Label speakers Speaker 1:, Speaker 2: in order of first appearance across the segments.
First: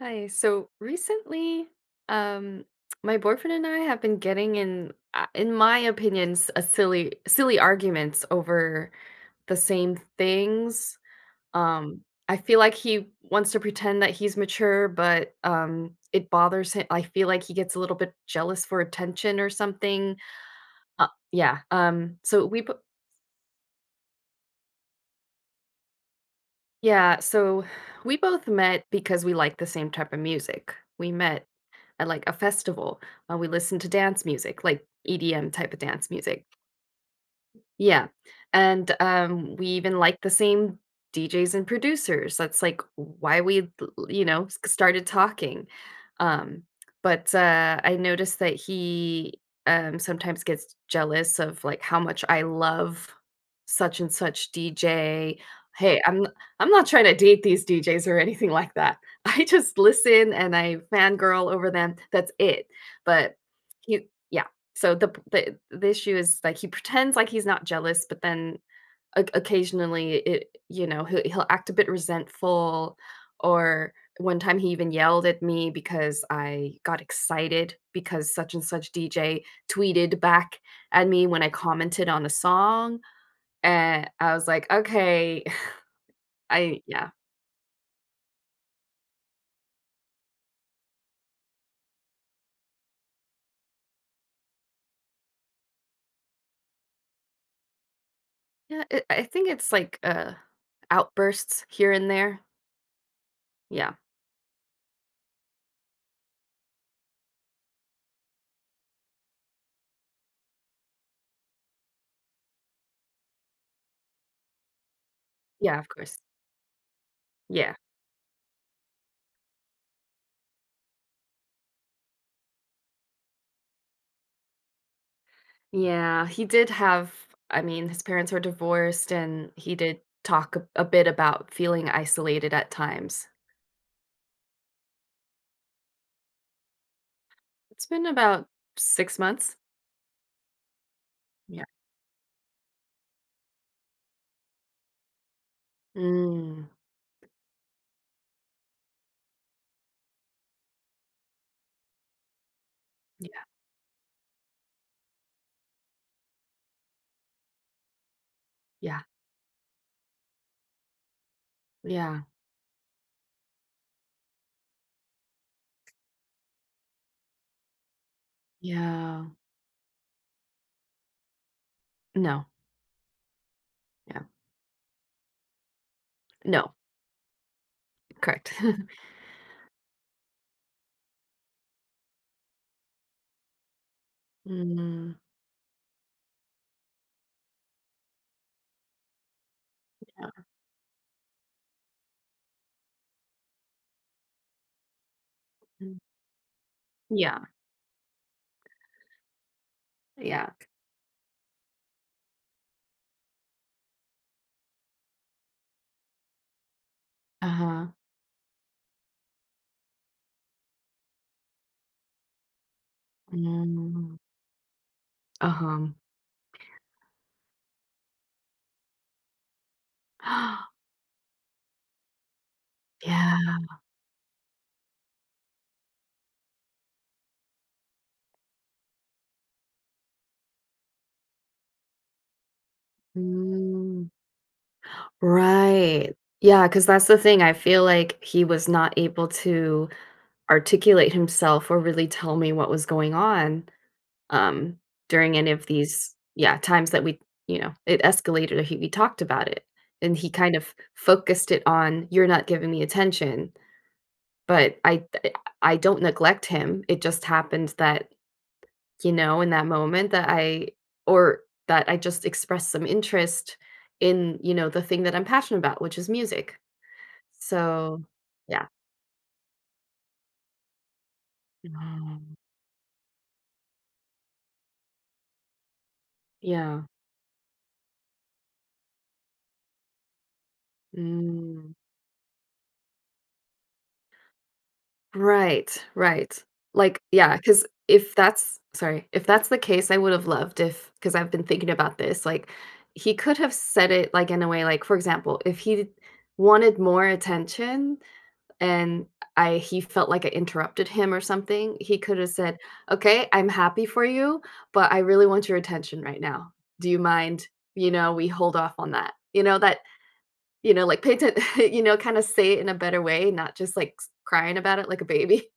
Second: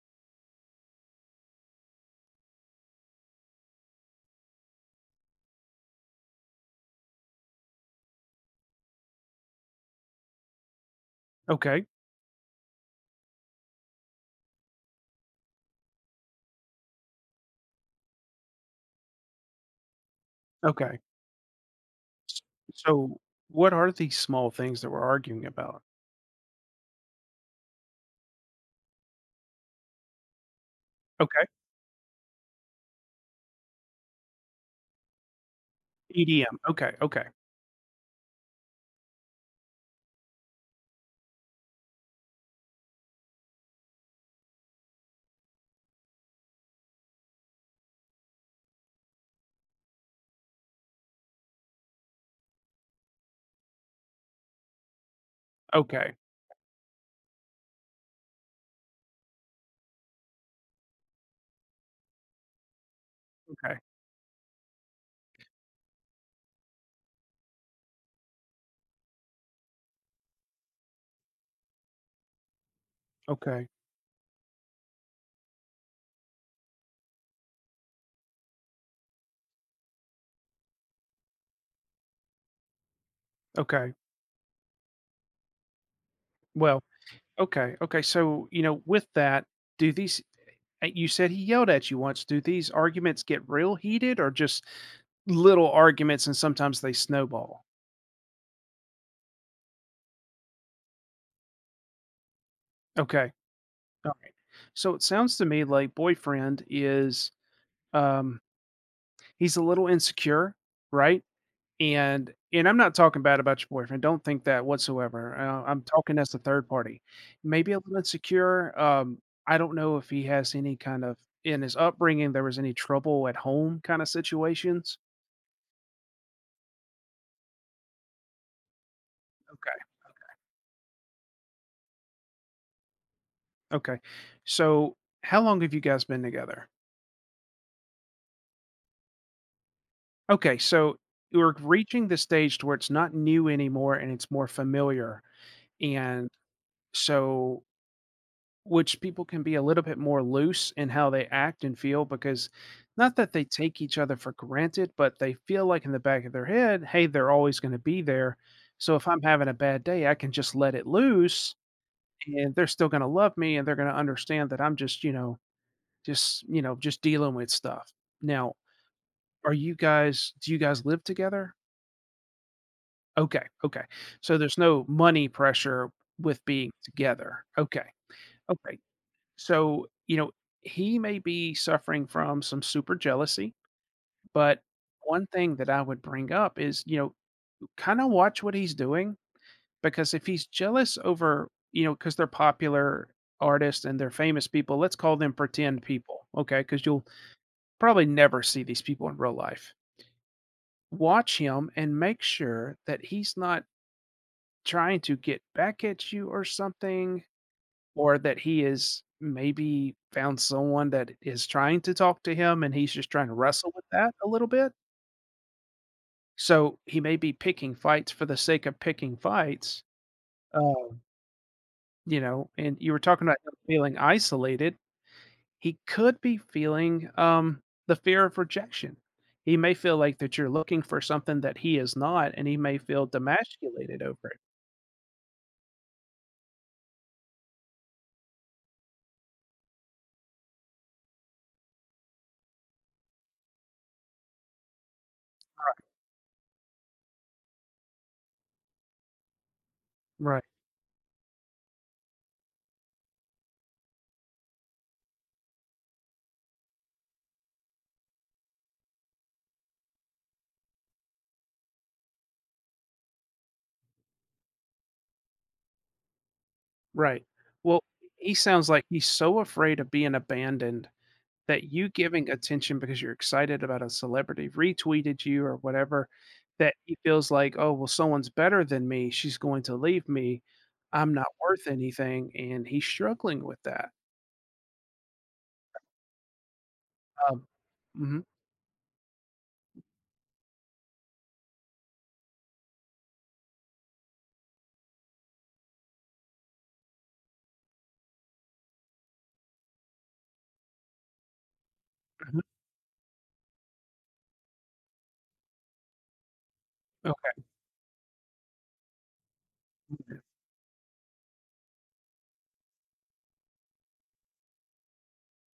Speaker 1: Hi. So recently, um, my boyfriend and I have been getting in my opinions, a silly arguments over the same things.
Speaker 2: Okay,
Speaker 1: Um, I feel like he wants to pretend that he's mature, but it bothers him. I feel like he gets a little bit jealous for attention or something.
Speaker 2: okay.
Speaker 1: Yeah.
Speaker 2: S so, what are these small things that we're arguing about?
Speaker 1: Yeah. So we both met because we like the same type of music. We
Speaker 2: Okay,
Speaker 1: met at like a festival. We listened to dance music, like EDM type of dance music.
Speaker 2: EDM, okay, okay,
Speaker 1: Yeah, and, we even like the same DJs and producers, that's, like, why we you know, s started talking, um, but, I noticed that he, sometimes gets jealous of, like, how much I love such and such DJ. Hey,
Speaker 2: okay,
Speaker 1: I'm not trying to date these DJs or anything like that. I just listen and I fangirl over them, that's it, but
Speaker 2: okay,
Speaker 1: he yeah. So the issue is, like, he pretends like he's not jealous, but then o occasionally he'll act a bit resentful,
Speaker 2: okay,
Speaker 1: or one time he even yelled at me because I got excited because such and such DJ tweeted back at me when I commented on a song,
Speaker 2: okay.
Speaker 1: and I was like, "Okay." I
Speaker 2: Well,
Speaker 1: yeah.
Speaker 2: okay, okay, so, you know, with that, do these you said he yelled at you once, do these arguments get real heated or just little arguments and sometimes they snowball?
Speaker 1: Yeah, it I think it's like, outbursts here and there.
Speaker 2: Okay,
Speaker 1: Yeah.
Speaker 2: alright. So, it sounds to me like boyfriend is, um, he's a little insecure, right? And I'm not talking bad about your boyfriend, don't think that whatsoever,
Speaker 1: Yeah,
Speaker 2: I'm
Speaker 1: of
Speaker 2: talking
Speaker 1: course.
Speaker 2: as a third party. Maybe
Speaker 1: Yeah.
Speaker 2: a little insecure, I don't know if he has any kind of in his upbringing, there was any trouble at home kinda situations?
Speaker 1: Yeah, he did have I mean, his parents were divorced, and he
Speaker 2: Okay,
Speaker 1: did talk a bit about feeling isolated at times.
Speaker 2: okay. So, how long have you guys been together?
Speaker 1: It's been about 6 months.
Speaker 2: Okay, so we are
Speaker 1: Yeah.
Speaker 2: reaching the stage to where it's not new anymore and it's more familiar, and
Speaker 1: Mm,
Speaker 2: so Which people can be a little bit more loose in how they act and feel because not that they
Speaker 1: yeah,
Speaker 2: take each other for granted, but they feel like in the back of their head, hey, they're always going to be there. So
Speaker 1: yeah,
Speaker 2: if I'm having a bad day, I can just let it loose
Speaker 1: yeah,
Speaker 2: and they're still going to love me and they're going to understand that I'm just, you know, just, you know, just dealing with stuff. Now,
Speaker 1: yeah.
Speaker 2: are you guys, do you guys live together?
Speaker 1: No,
Speaker 2: Okay. Okay.
Speaker 1: yeah,
Speaker 2: So there's no money pressure with being
Speaker 1: no,
Speaker 2: together. Okay.
Speaker 1: correct.
Speaker 2: Okay. So, you know, he may be suffering from some super jealousy, but
Speaker 1: Mm.
Speaker 2: one thing that I would bring up is, you know, kind of watch what he's doing because if
Speaker 1: Yeah.
Speaker 2: he's jealous over, you know, because they're popular artists and they're famous people, let's call them pretend
Speaker 1: Mm,
Speaker 2: people, okay? Because you'll
Speaker 1: yeah,
Speaker 2: probably never see these people in real life.
Speaker 1: yeah.
Speaker 2: Watch him and make sure that he's not trying to get back at you or something
Speaker 1: Uh-huh.
Speaker 2: or that he is maybe found someone that is trying to talk to him and he's just trying to wrestle with that
Speaker 1: Mm,
Speaker 2: a little bit.
Speaker 1: uh-huh.
Speaker 2: So he may be picking fights for the sake of picking fights. Um, you know, and you were talking about him
Speaker 1: Yeah.
Speaker 2: feeling isolated. He could be feeling the fear of rejection. He may feel like that you're looking for something that he is not, and he may feel demasculated
Speaker 1: Mm,
Speaker 2: over it.
Speaker 1: right. Yeah, because that's the thing, I feel like he was not able to articulate himself or really tell me what was going on, um, during any of these, yeah, times that we it escalated or he we talked about it, and he
Speaker 2: Right,
Speaker 1: kind of focused it on, "You're not giving me attention," but I don't neglect him, it just happened that, you know, in that moment that I or that I just expressed some interest in, you know, the thing that I'm passionate about, which is music.
Speaker 2: right. Well,
Speaker 1: So,
Speaker 2: he
Speaker 1: yeah.
Speaker 2: sounds like he's so afraid of being abandoned that you
Speaker 1: Oh,
Speaker 2: giving attention because you're excited about a celebrity retweeted you or whatever, that
Speaker 1: yeah.
Speaker 2: he feels like, "Oh, well, someone's better than me. She's going to leave me. I'm not worth
Speaker 1: Mm.
Speaker 2: anything," and he's struggling with that.
Speaker 1: Right, right. Like, yeah.
Speaker 2: Um
Speaker 1: Because if
Speaker 2: Mhm,
Speaker 1: that's sorry, if that's the case, I would have loved if. Because 'cause I've been thinking about this, like, he could have said it, like, in a way, like, for example, if he wanted more attention and I he felt like I interrupted him or something, he could have
Speaker 2: mhm,
Speaker 1: said, "Okay, I'm happy for you, but I really want your attention right now. Do you
Speaker 2: okay.
Speaker 1: mind, you know, we hold off on that?" You know, that like, pay atten kinda say it in a better way, not just, like, s crying about it like a baby.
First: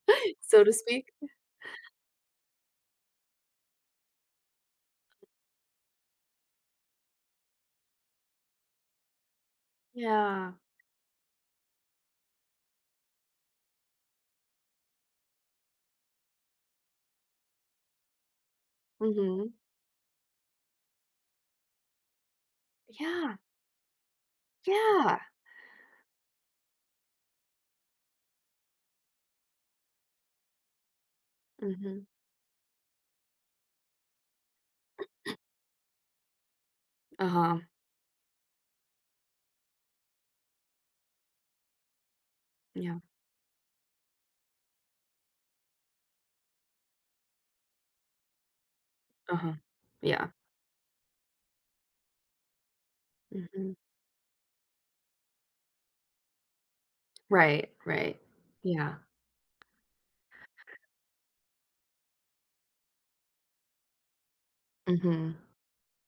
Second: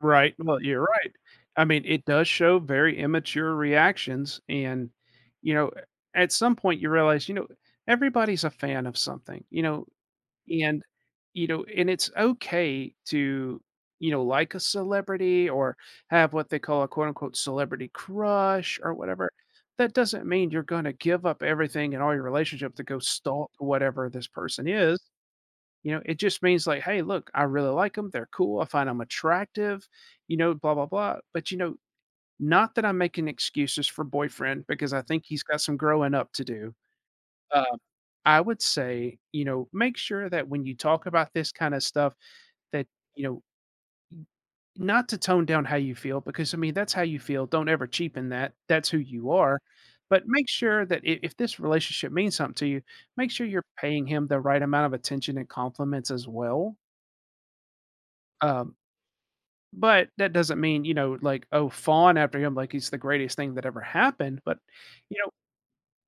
Speaker 2: Right, well,
Speaker 1: So to
Speaker 2: you're
Speaker 1: speak?
Speaker 2: right. I mean, it does show very immature reactions, and, you know, at some point, you realize, you know, everybody's a fan of something,
Speaker 1: Yeah.
Speaker 2: And, you know, and it's okay to, you know, like a celebrity or have what they call a quote unquote celebrity crush or whatever.
Speaker 1: Mhm.
Speaker 2: That doesn't mean you're going to give up everything and all your relationship to go
Speaker 1: Yeah.
Speaker 2: stalk whatever this person is.
Speaker 1: Yeah.
Speaker 2: You know, it just means like, hey, look, I really like them. They're cool. I find them attractive, you know, blah, blah, blah. But, you know,
Speaker 1: Mhm.
Speaker 2: not that I'm making excuses for boyfriend because I think he's got some growing up to do.
Speaker 1: Uh-huh.
Speaker 2: uh, I would say, you know, make sure that when you talk about this kind of stuff, that,
Speaker 1: Yeah.
Speaker 2: you know, not to tone down how you feel, because I mean, that's how you feel. Don't ever cheapen that. That's who you
Speaker 1: Uh-huh.
Speaker 2: are. But
Speaker 1: Yeah.
Speaker 2: make sure that if this relationship means something to you, make sure you're
Speaker 1: Mhm.
Speaker 2: paying him the right amount of attention and compliments as well.
Speaker 1: Right, right.
Speaker 2: Um,
Speaker 1: Yeah.
Speaker 2: but that doesn't mean, you know, like, oh, fawn after him like he's the greatest thing that ever happened. But, you know,
Speaker 1: Mhm.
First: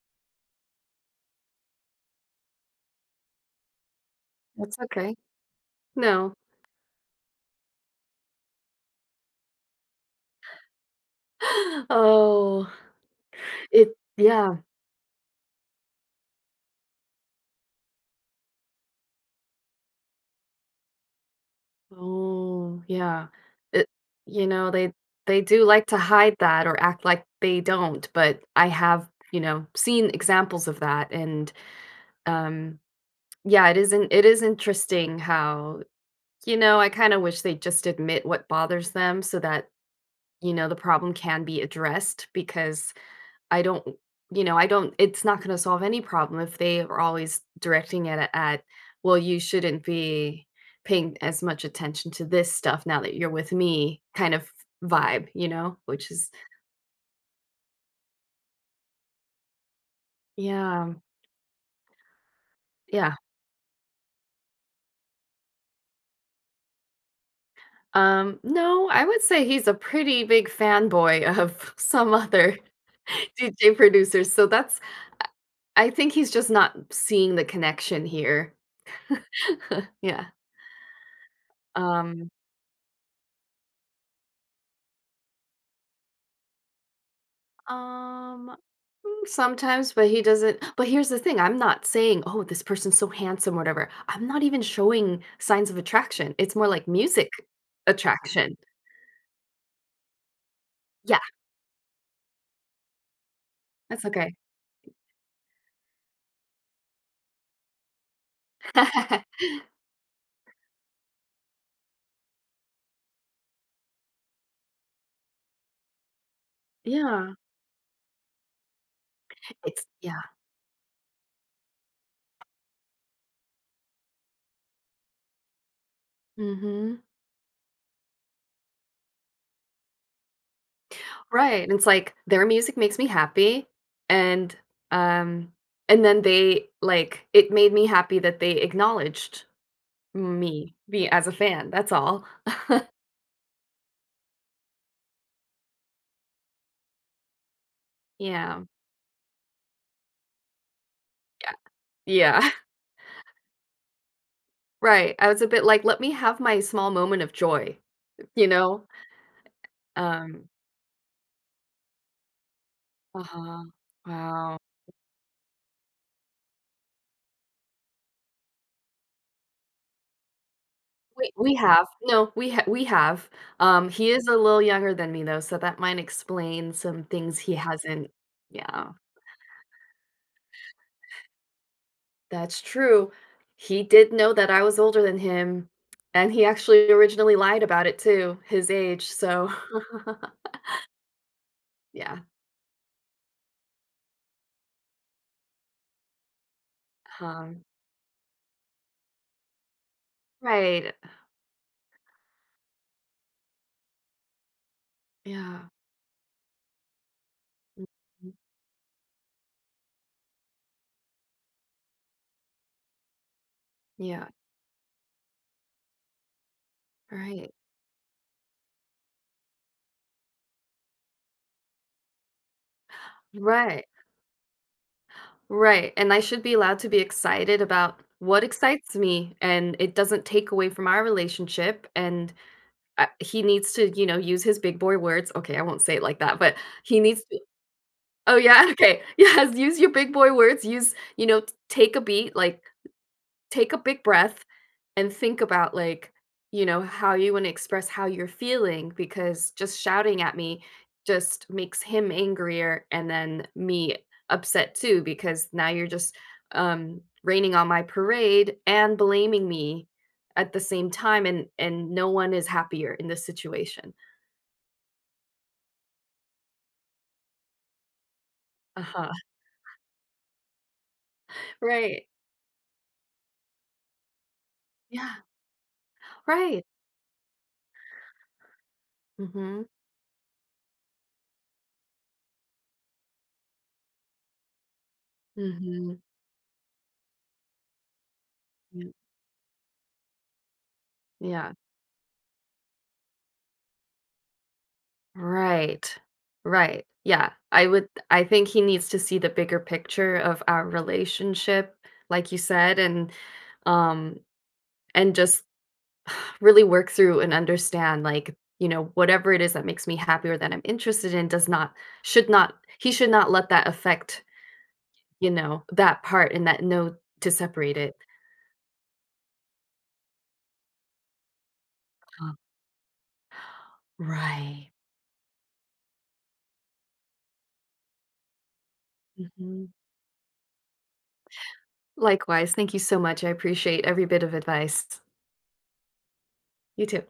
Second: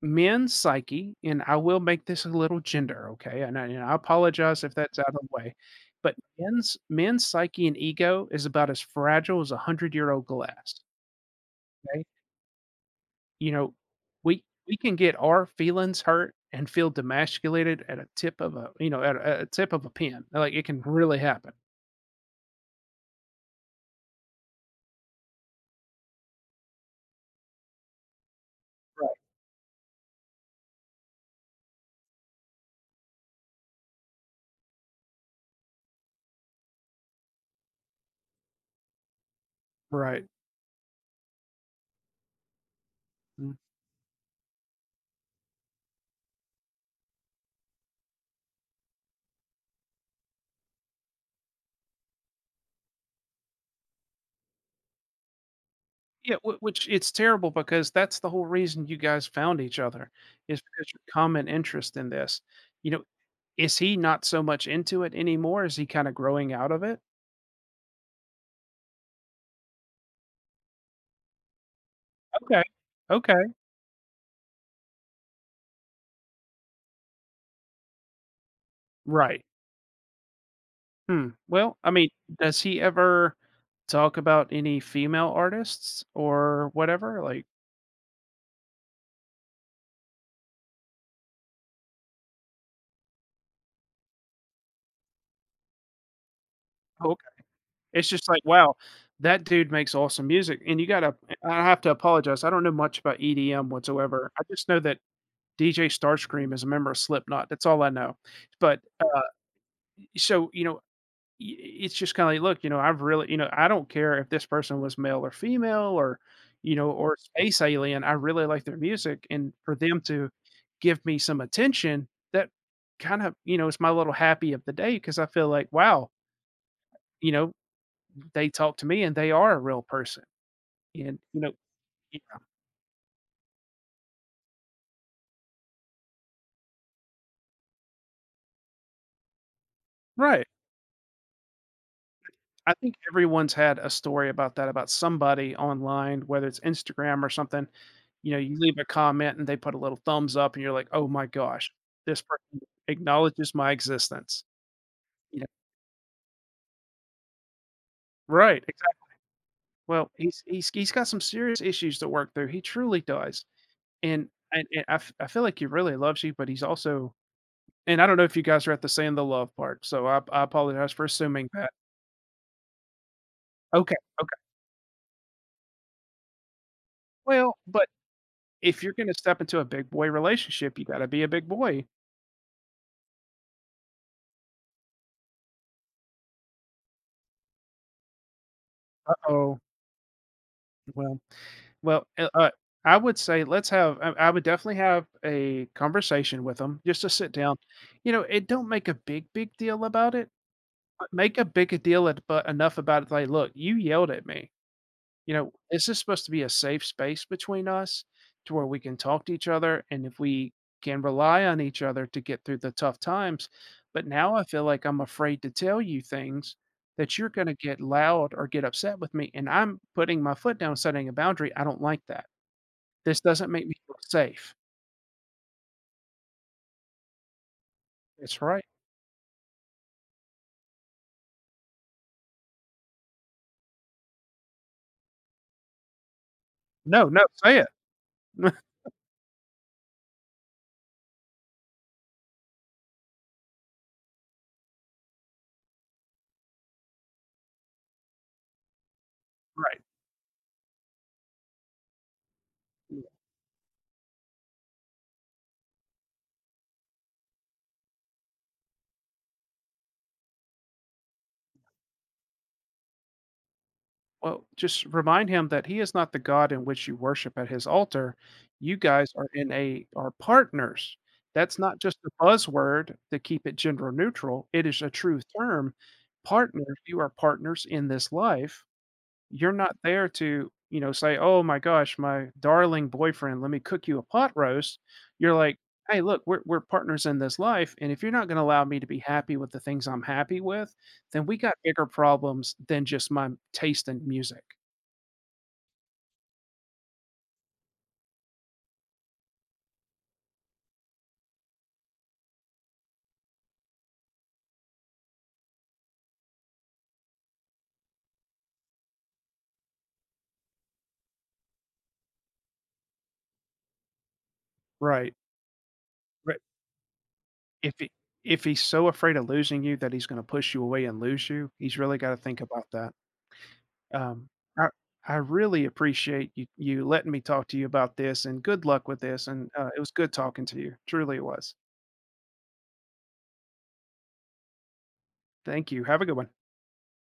Speaker 2: Men's psyche, and I will make this a little gender, okay? And I apologize if
Speaker 1: That's
Speaker 2: that's out of
Speaker 1: okay.
Speaker 2: the way, but
Speaker 1: No.
Speaker 2: men's psyche and ego is about as fragile as a hundred-year-old glass. Okay,
Speaker 1: Oh,
Speaker 2: you know,
Speaker 1: it
Speaker 2: we
Speaker 1: yeah.
Speaker 2: we can get our feelings hurt and feel demasculated at a tip of a you know at a tip of a pen. Like it can really happen,
Speaker 1: Oh, yeah. It you know, they they do like to hide that or act like they don't, but I have, you know, seen examples of that, and, um, yeah, it is interesting how, you know, I kind of wish they'd just admit what bothers them so that,
Speaker 2: Right.
Speaker 1: you know, the problem can be addressed because
Speaker 2: Mm.
Speaker 1: I don't, you know, I don't, it's not going to solve any problem if they are always directing it at, well, you shouldn't be paying as much attention to this stuff now that you're with me kind of vibe, you know, which is,
Speaker 2: Yeah, which it's terrible because that's the whole reason you guys found each other is because
Speaker 1: yeah,
Speaker 2: your common interest in this. You know,
Speaker 1: yeah.
Speaker 2: Is he not so much into it anymore? Is he kinda growing out of it?
Speaker 1: No, I would say he's a pretty big fanboy of some other
Speaker 2: Okay. Okay.
Speaker 1: DJ producers. So that's I think he's just not seeing the connection here.
Speaker 2: Right.
Speaker 1: Yeah.
Speaker 2: Hmm. Well, I mean,
Speaker 1: Um
Speaker 2: does he ever talk about any female artists or whatever? Like,
Speaker 1: um, sometimes, but he doesn't but here's the thing, I'm not saying, "Oh, this person's so handsome," or whatever. I'm not even showing signs of attraction. It's more like
Speaker 2: okay.
Speaker 1: music
Speaker 2: It's just like,
Speaker 1: attraction.
Speaker 2: wow, that dude makes awesome music, and you gotta
Speaker 1: Yeah,
Speaker 2: I have to apologize, I don't know much about EDM
Speaker 1: that's
Speaker 2: whatsoever.
Speaker 1: okay.
Speaker 2: I just know that DJ Starscream is a member of Slipknot, that's all I know. But, so, you know, it's just kind of like, look, you know, I've really, you know, I don't care if this person was male or female or, you know, or
Speaker 1: Yeah.
Speaker 2: space alien. I really like their music. And for
Speaker 1: It's
Speaker 2: them
Speaker 1: yeah.
Speaker 2: to give me some attention, that kind of, you know, it's my little happy of the day because I feel like, wow,
Speaker 1: Mhm.
Speaker 2: you know, they talk to me and they are a real person. And, you know,
Speaker 1: Right, and it's like
Speaker 2: y-
Speaker 1: their music makes me happy and, um, and then they like, it made me happy that they acknowledged
Speaker 2: right.
Speaker 1: me, as a fan, that's all.
Speaker 2: I think everyone's had a story about that, about somebody online, whether it's Instagram or something. You know, you
Speaker 1: Yeah,
Speaker 2: leave a comment and they put a little thumbs up, and you're like, "Oh my
Speaker 1: yeah,
Speaker 2: gosh, this
Speaker 1: yeah,
Speaker 2: person acknowledges my existence."
Speaker 1: right, I
Speaker 2: You
Speaker 1: was
Speaker 2: know,
Speaker 1: a bit like, "Let me have my small moment of joy," you
Speaker 2: right?
Speaker 1: know?
Speaker 2: Exactly. Well, he's
Speaker 1: Um
Speaker 2: he's he's got some serious issues to work through. He truly does,
Speaker 1: Uh-huh.
Speaker 2: and
Speaker 1: Wow.
Speaker 2: and I I feel like he really loves you, but he's also and I don't know if you guys are at the saying the love part, so I apologize for
Speaker 1: We
Speaker 2: assuming
Speaker 1: we
Speaker 2: that.
Speaker 1: have. No, we have.
Speaker 2: Okay,
Speaker 1: He is a
Speaker 2: okay.
Speaker 1: little younger than me, though, so that might explain some things he
Speaker 2: Well, but
Speaker 1: hasn't
Speaker 2: if
Speaker 1: Yeah,
Speaker 2: you're going to step into a big boy relationship, you got to be a big boy
Speaker 1: that's true. He did know that I was older than him, and he actually originally lied about it too, his age, so
Speaker 2: Oh, well well,
Speaker 1: yeah,
Speaker 2: I would say let's have I would definitely have a conversation with them just to sit down.
Speaker 1: um
Speaker 2: You know, it don't make a big, big deal about it,
Speaker 1: Right,
Speaker 2: but make a big a deal at but enough about it, like, "Look, you yelled at me you know,
Speaker 1: yeah.
Speaker 2: this is supposed to be a safe space between us
Speaker 1: Mhm.
Speaker 2: to where we can talk to each other and if we can rely on each other to get through the tough times. But
Speaker 1: Yeah,
Speaker 2: now I feel like I'm afraid to tell you things that you're going to
Speaker 1: right.
Speaker 2: get loud or get upset with me. And I'm putting my foot down, setting a boundary. I don't like that. This doesn't make me
Speaker 1: Right,
Speaker 2: feel safe.
Speaker 1: right, and I should be allowed to be excited about
Speaker 2: That's
Speaker 1: what
Speaker 2: right.
Speaker 1: excites me, and it doesn't take away from our relationship, and, he needs to, you know, use his big boy words okay, I won't say it like that, but he
Speaker 2: No, no,
Speaker 1: needs to
Speaker 2: say it.
Speaker 1: Oh, yeah? Okay. Yes, use your big boy words, use you know, t take a beat, like, take a big breath and think about like you know how you want to express how you're feeling because just
Speaker 2: right.
Speaker 1: shouting at me just makes him angrier and then me upset too because now you're just raining on my parade and blaming me at the same time and no one is happier in this situation.
Speaker 2: Well, just remind him that he is not the God in which you worship at his altar. You guys
Speaker 1: Uh-huh,
Speaker 2: are in a are partners. That's not just
Speaker 1: right,
Speaker 2: a buzzword to keep it gender neutral. It is a
Speaker 1: yeah,
Speaker 2: true term. Partner,
Speaker 1: right.
Speaker 2: you are partners in this life. You're
Speaker 1: Mm-hmm.
Speaker 2: not there to, you know, say, "Oh my gosh, my darling boyfriend, let me cook you a pot roast." You're like,
Speaker 1: Mm-hmm.
Speaker 2: "Hey, look, we're partners in this life, and if you're not going to allow me to be happy with the things I'm happy with, then we
Speaker 1: Yeah.
Speaker 2: got bigger problems than just my taste in music."
Speaker 1: Right. Right. Yeah. I would I think he needs to see the bigger picture of our relationship, like you said, um and just really work through and understand like, you know, whatever it is that makes me happy or that I'm interested in does not should not he should not let that affect,
Speaker 2: Right,
Speaker 1: you know, that part
Speaker 2: but
Speaker 1: and that no to
Speaker 2: if
Speaker 1: separate
Speaker 2: he
Speaker 1: it.
Speaker 2: if he's so afraid of losing you that he's gonna push you away and lose you, he's really gotta
Speaker 1: Uh,
Speaker 2: think about that. Um, I
Speaker 1: Right.
Speaker 2: I really appreciate you you letting me talk to you about this, and good luck with this, and,
Speaker 1: Mhm.
Speaker 2: it was good talking to you. Truly it was.
Speaker 1: Likewise, thank you so much. I appreciate every bit of advice.
Speaker 2: Thank you. Have a good one.
Speaker 1: You too.